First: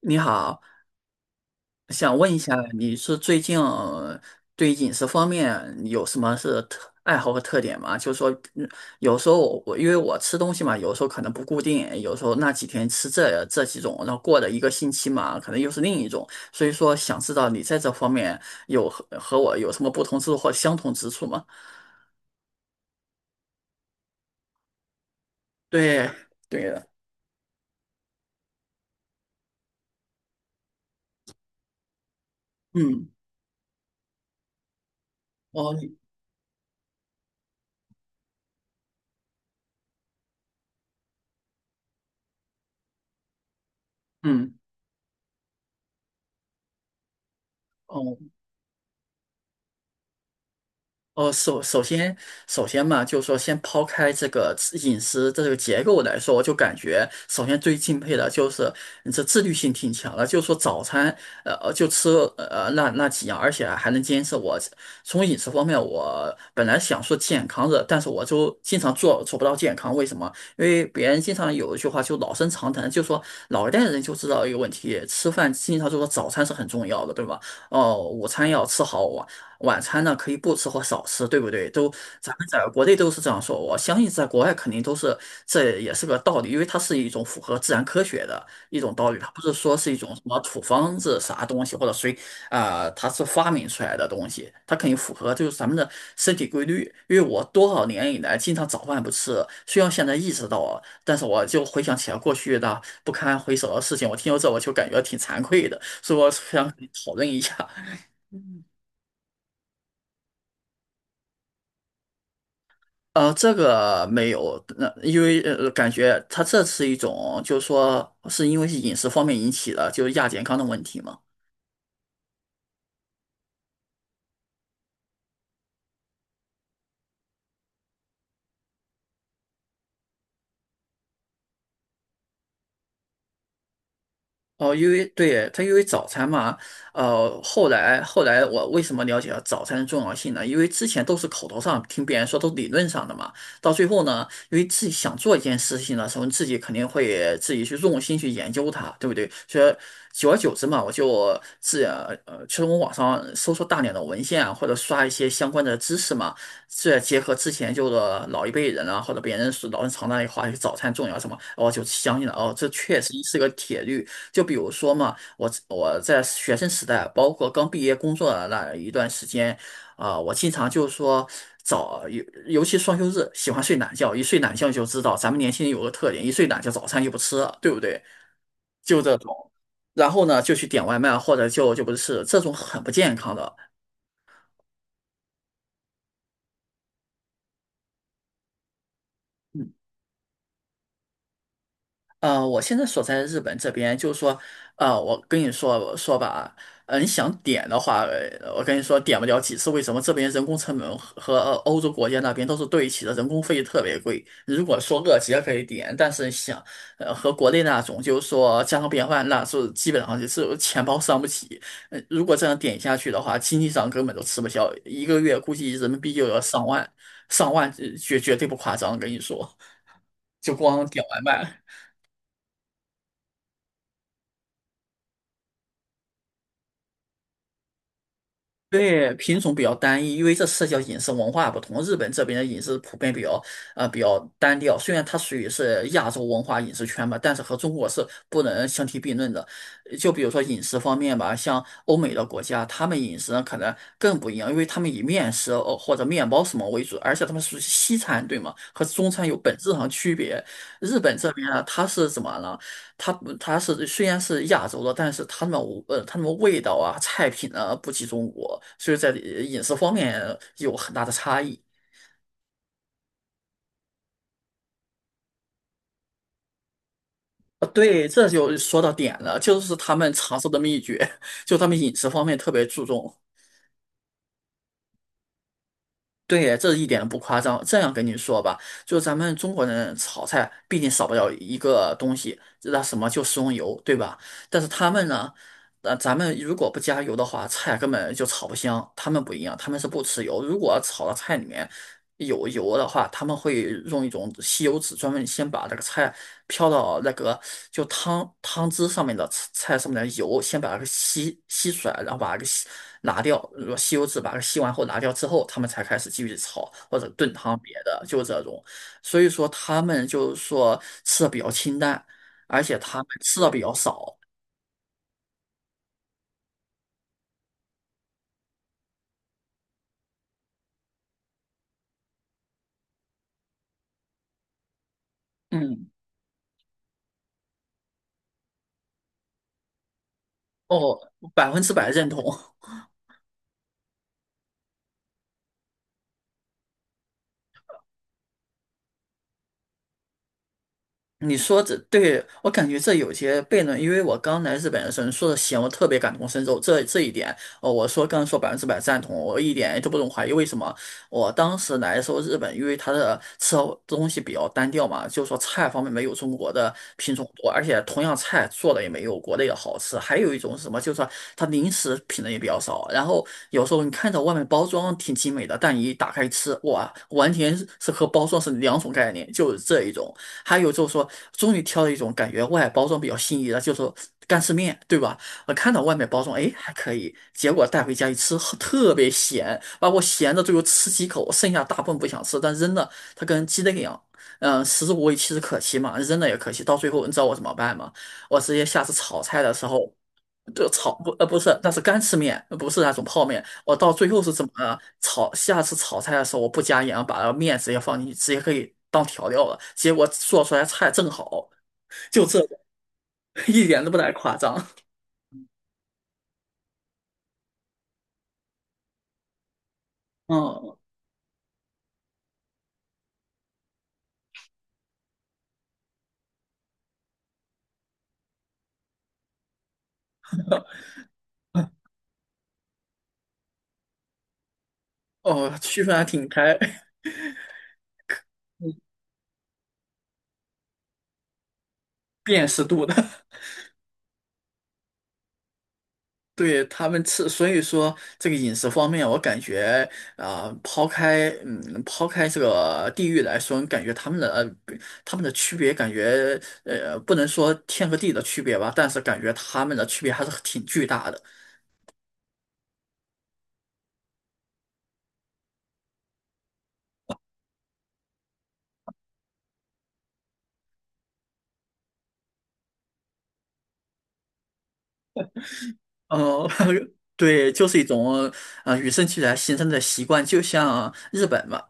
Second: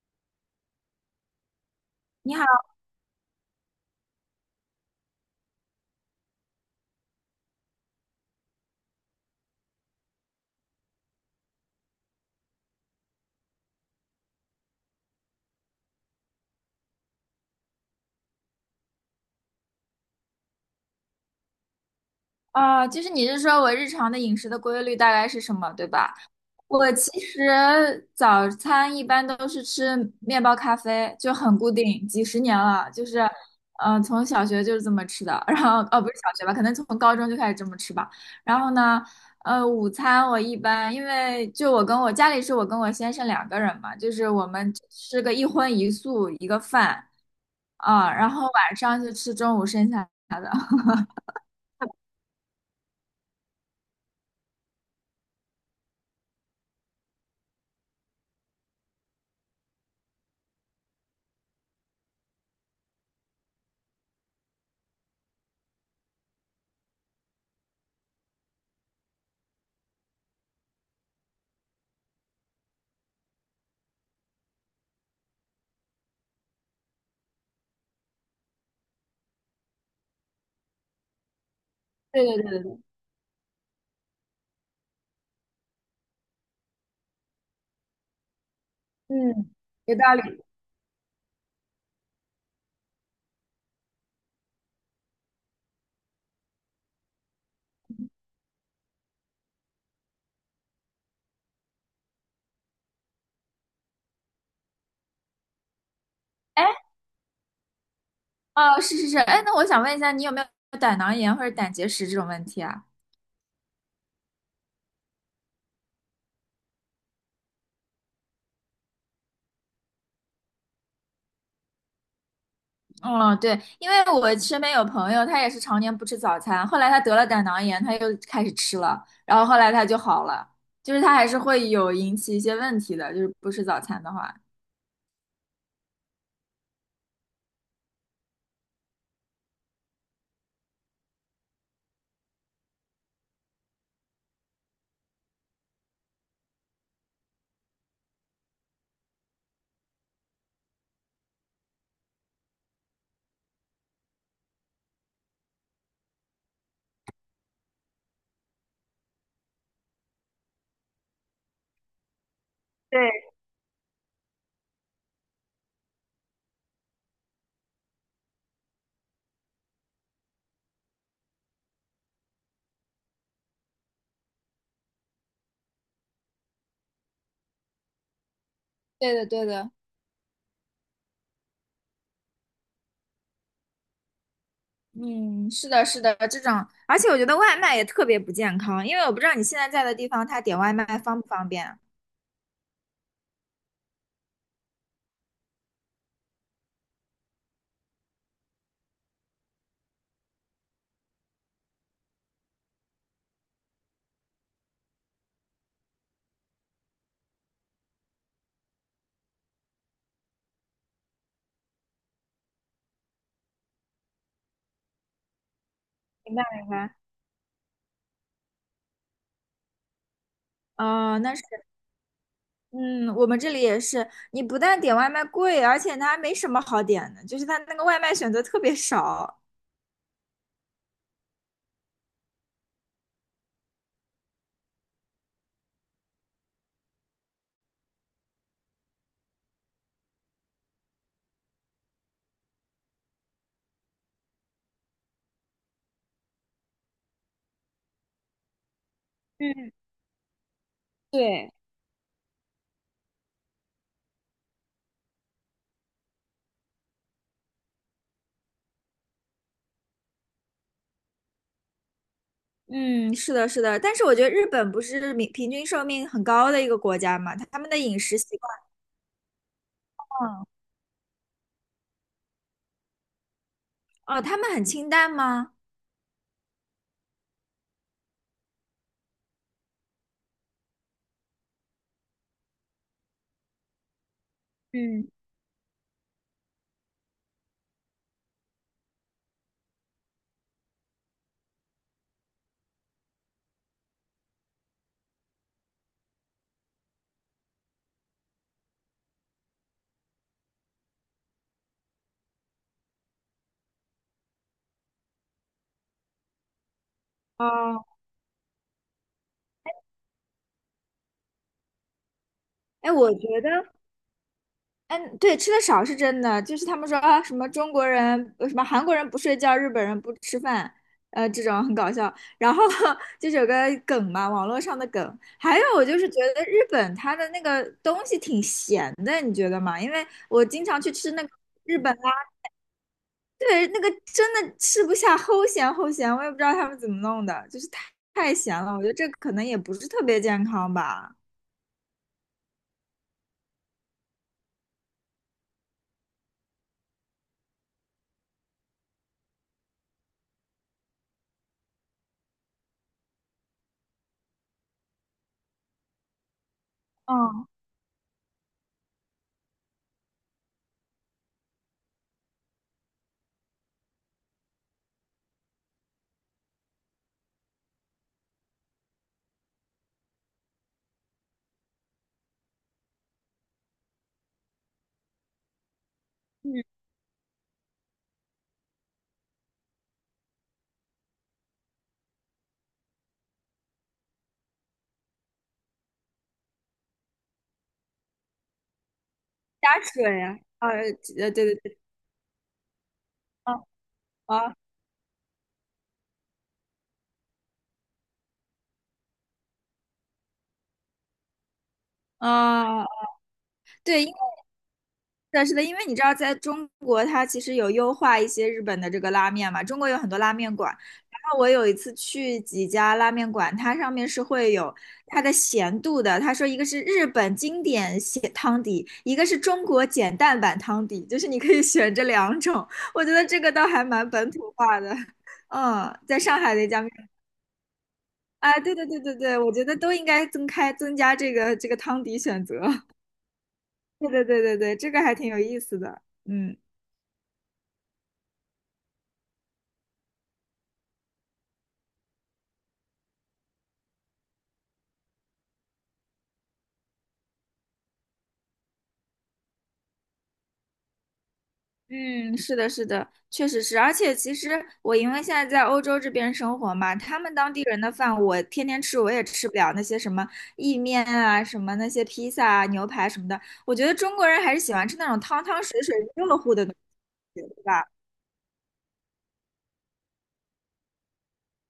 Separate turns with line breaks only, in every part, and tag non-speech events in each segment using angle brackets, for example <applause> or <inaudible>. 你好，想问
你
一
好。
下，你是最近对饮食方面有什么是特爱好和特点吗？就是说，嗯有时候我因为我吃东西嘛，有时候可能不固定，有时候那几天吃这几种，然后过了一个星期嘛，可能又是另一种。所以说，想知道你在这方面有和我有什么不同之处或相同之处吗？
啊，就是你是说我日常的饮食的规律大概是什么，对
对，
吧？
对的，
我其实早餐一般都是吃面包咖啡，就很固定，几十年了，就
嗯，
是，嗯，从小学就是这么吃的，<laughs> 然
哦，
后，哦，不是小学吧，可能从高中就开始这么吃吧。然后呢，午餐我一般因为就我跟我家里是我跟我先生两个人嘛，就是我
嗯，
们吃个一荤一素一个饭啊，
哦。
然后晚上就吃中午剩下的。<laughs>
哦，首先，首先嘛，就是说，先抛开这个饮食这个结构来说，我就感觉，首先最敬佩的就是你这自律性挺强的，就是说早餐，就吃那几样，而且还能坚持我。从饮食方面，我本来想说健康的，但是我就经常做不到健康，为什么？因为别人经常有一句话就老生常谈，就说老一代人就知道一个问题，吃饭经常就说早餐是很重要的，对吧？哦，午餐要吃好，晚餐呢可以不吃或少吃，对不对？都
对
咱
对对
们
对
在
对。
国内都是这样说，我相信在国外肯定都是，这也是个道理，因为它是一种符合自然科学的一种道理，它不
嗯，
是说是
有
一种
道
什么
理。
土方子啥东西或者谁啊、它是发明出来的东西，它肯定符合就是咱们的身体规律。因为我多少年以来经常早饭不吃，虽然现在意识到啊，但是我就回想起来过去的不堪回首的事情，我听到这我就感觉挺惭愧的，所以我
哎，
想讨论一下。
哦，是是是，哎，那我想问一下，你有没有胆囊炎或者胆结石这种问题啊？
这个没有，那、因为感觉它这是一种，就是说，是因为是饮食方面引起的，就是亚健康的问题嘛。
嗯，对，因为我身边有朋友，他也是常年不吃早餐，后来他得了胆囊炎，他又开始吃了，然后后来他就好了，就是他还是会有引起一些问题的，就是不吃早餐的话。
哦，因为对耶，它因为早餐嘛，后来我为什么了解到早餐的重要性呢？因为之前都是口头上听别人说，都理论上的嘛。到最后呢，因为自己想做一件事情的时候，自己肯定会自己去用心去研究它，对不对？所以久而久之嘛，我就其实我网上搜索大量的文献啊，或者刷一些相关的知识嘛，再结合之前就是老一辈人啊，或者别人说老人常那里话，早餐重要什么，哦我就相信了哦，这确实
对，
是个铁律。就比如说嘛，我在学生时代，包括刚毕业工作的那一段时间，啊、我经常就说尤其双休日，喜欢睡懒觉，一睡懒觉就知道咱们年轻人有个特点，一睡懒觉早餐就不吃了，对不对？就
对
这
的，
种。
对的。
然后呢，就去点外卖，或者就不是这种很不健康的。
嗯，是的，是的，这种。而且我觉得外卖也特别不健康，因为我不知道你现在在的地方，他点外卖方不方便啊？
我现在所在的日本这边，就是说，我跟你说说吧，你想点的话，我跟你说点不了几次。为什么这边人工成本和欧洲国家那边都是对齐的，人工费特别贵。如果说热结可以点，但是想，和国内那种就是说家常便饭，那是基本上就是钱包伤不起。如果这样点下去的话，经济上根本都吃不消，一个月估计人民币就
明
要
白，
上
明
万，
白。
上万，绝对不夸张，跟你说，<laughs> 就光点
哦，
外
那是。
卖。
嗯，我们这里也是，你不但点外卖贵，而且它还没什么好点的，就是它那个外卖选择特别
对，品
少。
种比较单一，因为这涉及到饮食文化不同。日本这边的饮食普遍比较比较单调，虽然它属于是亚洲文化饮食圈吧，但是和中国是不能相提并论的。就比如说饮食方面吧，像欧美的国家，他们饮食呢可能更不一样，因为他们以面食或者面包什么为主，而且他们属于西餐，对吗？和中餐有本
嗯，
质上区别。日本这边
对。
呢，它是怎么了？它它是虽然是亚洲的，但是他们味道啊菜品啊不及中国，所以在饮食方面有很大的差异。
嗯，是的，是的，但是我觉得日本不是平平均寿命很高的一个国家嘛，他
啊，
们的饮
对，
食
这
习惯，
就说到点了，就是他们长
嗯
寿的秘诀，<laughs> 就他们饮食方面特别注重。
哦，他们很清淡吗？
对耶这一点都不夸张。这样跟你说吧，就咱们中国人炒菜，毕竟少不了一个东西，那什么就食用油，对吧？但是他们
嗯，
呢，咱们如果不加油的话，菜根本就炒不香。他们不一样，他们是不吃油。如果炒到菜里面有油的话，他们会用一种吸油纸，专门先把那个菜飘到那个就汤汁上面的菜上面的油，先把它给吸出来，然后把它给拿掉。如果吸油纸把它吸完后拿掉之后，他们才开始继续炒或者炖汤别
哦，
的，就这种。所以说他们就是说吃的比较清淡，而且
哎，
他们
我
吃
觉得，
的比较少。
嗯，对，吃的少是真的，就是他们说啊，什么中国人，什么韩国人不睡觉，日本人不吃饭，这种很搞笑。然后 <laughs> 就是有个梗嘛，网络上的梗。还有，我
嗯，
就是觉得日本它的那个东西挺咸的，你觉得吗？因为我经常去
哦，
吃那个
百分之
日
百
本
认
啊。
同。
对，那个真的吃不下，齁咸齁咸，我也不知道他们怎么弄的，就是太咸了。我觉得这可能也不是特别健康吧。
你说这对我感觉这有些悖论，因为我刚来日本的时候，你说的行，我特别感同身受。这一点，哦，我说刚刚说百分之百赞同，我一点都不用怀疑。为什么？我当时来的时候，日本因为它的吃东西比较单调嘛，就是说菜方面没有中国的品种
嗯
多，而且同样菜做的也没有国内的好吃。还有一种是什么，就是说它零食品类也比较少。然后有时候你看着外面包装挺精美的，但你一打开吃，哇，完全是和包装是两种概念，就是这一种。还有就是说，终于挑了一种感觉外包装比较心仪的，就是说干丝面，对吧？我看到外面包装，哎，
嗯，
还可以，结果带回家一吃，呵特别咸，把我咸的最后吃几口，剩下大部分不想吃，但扔了，它跟鸡蛋一样。嗯，食之无味，弃之可惜嘛，扔了也可惜。到最后，你知道我怎么办吗？我直接下次炒菜的时
加
候。
水啊，
这个炒不呃
对
不
对
是，那
对，
是干吃面，不是那种泡面。
嗯
我到最后是怎
啊。
么炒？下次炒菜的时候我不加盐，把那个面直接放进去，直接可以当调料了。结果做出来菜正好，就这个，
啊，
<laughs> 一点都不
对，
带
因
夸张。
为是的，因为你知道，在中国它其实有优化一些日本的这个拉面嘛，中国有很多拉面
嗯，
馆。然后我有一次去几家拉面馆，它上面是会有它的咸度的。他说一个是日本经典咸汤底，一个是中国简淡版汤
<laughs>
底，就是你可以选这两种。我觉得这个倒还蛮本土化的。
哦，区分
嗯，
还
在
挺
上海
开，
的一家面，
<laughs>
啊，对对对对对，我觉得都应该增开增加这个汤底选
辨
择。
识度的。
对对对对对，这个还挺有意思的。嗯。
对他们吃，所以说这个饮食方面，我感觉啊、抛开这个地域来说，感觉他们的区别，感觉不能说天和地的区别吧，但是感觉他们的区别还是挺巨大的。
嗯，是的，是的，确实是。而且其实我因为现在在欧洲这边生活嘛，他们当地人的饭我天天吃，我也吃不了那些什么意面啊、什么那些披萨啊、牛排什么的。我觉得中国人还是喜欢吃那种汤汤水水、热
哦，
乎的东
<laughs>
西
对，
对
就是
吧。
一种啊、与生俱来形成的习惯，就像日本嘛，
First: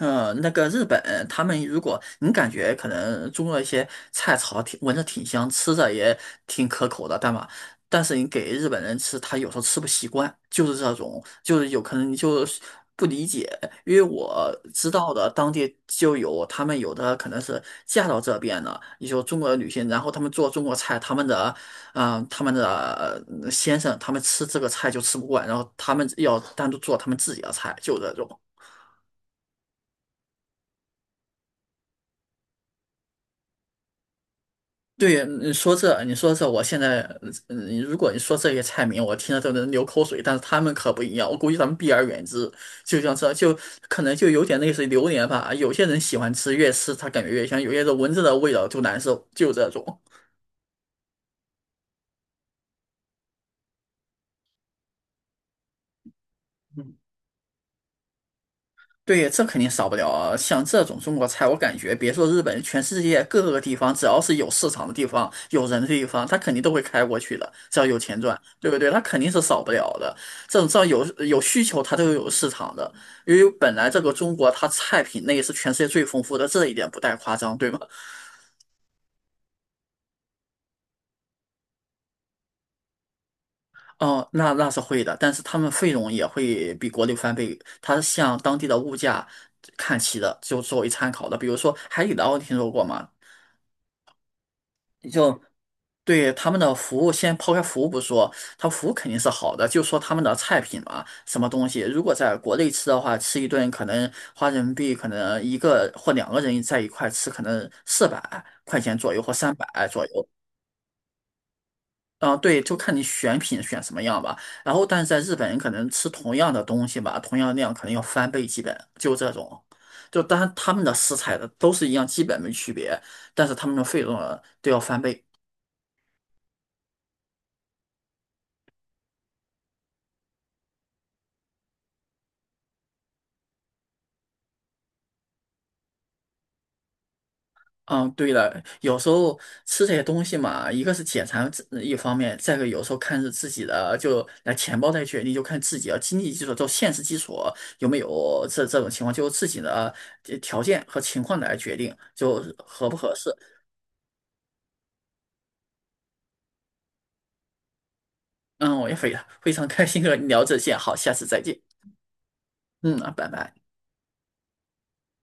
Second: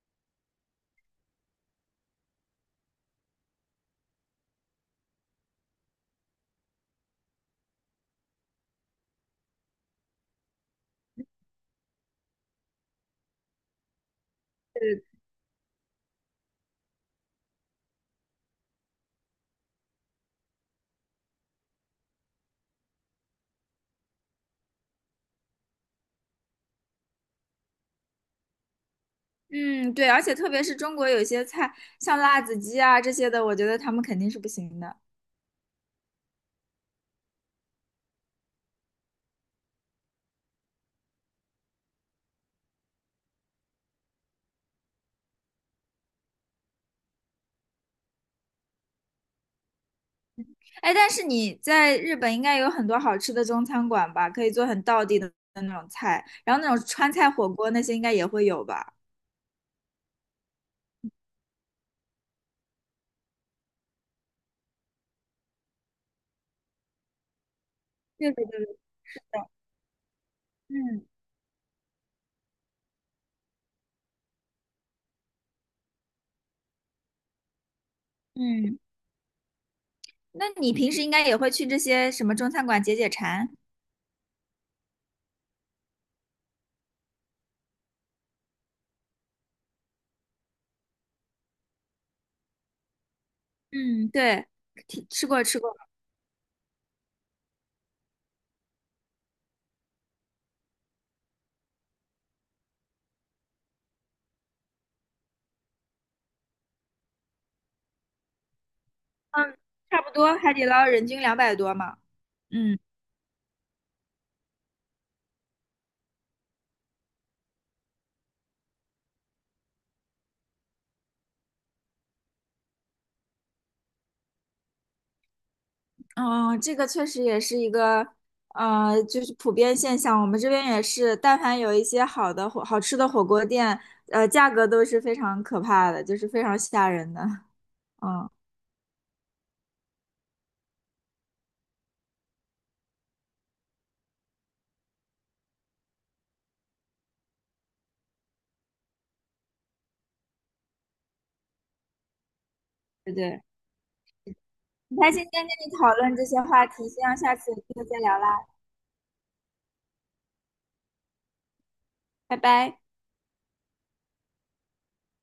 那个日本他们如果你感觉可能中国一些菜炒挺闻着挺香，吃着也挺可口的，但是你给日本人吃，他有时候吃不习惯，就是这种，就是有可能你就是不理解，因为我知
对
道的当地就有他们有的可能是嫁到这边的，也就中国的女性，然后他们做中国菜，他们的。啊，他们的先生他们吃这个菜就吃不惯，然后他们要单独做他们自己的菜，就这种。
嗯，对，而且特别是中国有些菜，像辣子鸡啊这些的，我觉得他们肯定是不行的。
对，你说这，我现在，如果你说这些菜名，我听着都能流口水，但是他们可不一样，我估计他们避而远之。就像这就可能就有点类似于榴莲吧，有些人喜欢吃，越吃他感觉越香，有些人闻着的味道就难受，就这种。
哎，但是你在日本应该有很多好吃的中餐馆吧？可以做很道地的那种菜，然后那种川菜火锅那些应该也会有吧？
对，这肯定少不了啊。像这种中国菜，我感觉别说日本，全世界各个地方，只要是有市场的地方、有人的地方，他肯定都会开过去的，只要有钱
对
赚，
对对
对不
对，
对？他
是
肯定是
的。
少不了的。这种只要有
嗯
有需求，它都有市场的。因为本来这个中国，它菜品类是全世界最丰富的，这一点不带夸张，对吗？
嗯，那你平时应该也会去这些什么中餐馆解解馋？
哦，那是会的，但是他们费用也会比国内翻倍，它向当地的物价看齐的，就作为参考的。比如说海底捞，听说过吗？
嗯，对，吃吃
就
过吃过。
对他们的服务，先抛开服务不说，他服务肯定是好的，就说他们的菜品嘛，什么东西，如果在国内吃的话，吃一顿可能花人民币可能一个或两个人在一块吃，可能400块钱左右或三
嗯，
百
差
左
不
右。
多海底捞人均200多嘛。
啊，对，就
嗯。
看你选品选什么样吧。然后，但是在日本人可能吃同样的东西吧，同样量可能要翻倍，基本就这种。就当然他们的食材的都是一样，基本没区别，但是他们的费用啊都要翻倍。
嗯，这个确实也是一个，就是普遍现象。我们这边也是，但凡有一些好的火、好吃的火锅店，价格都是非常可怕的，就是非常吓人的。
嗯，
嗯，
对了，有时候吃这些东西嘛，一个是解馋自一方面，再一个有时候看是自己的，就来钱包来决定，就看自己的经济基础，就现实基础有没有这种情况，就是自己的条件和情况来决定，就是合不
对
合适。
对。很开心今天跟你讨论这些话题，希望下次有机会再聊啦，
嗯，我也非常开心和你聊这些，好，下次再见。
拜拜。
嗯，拜拜。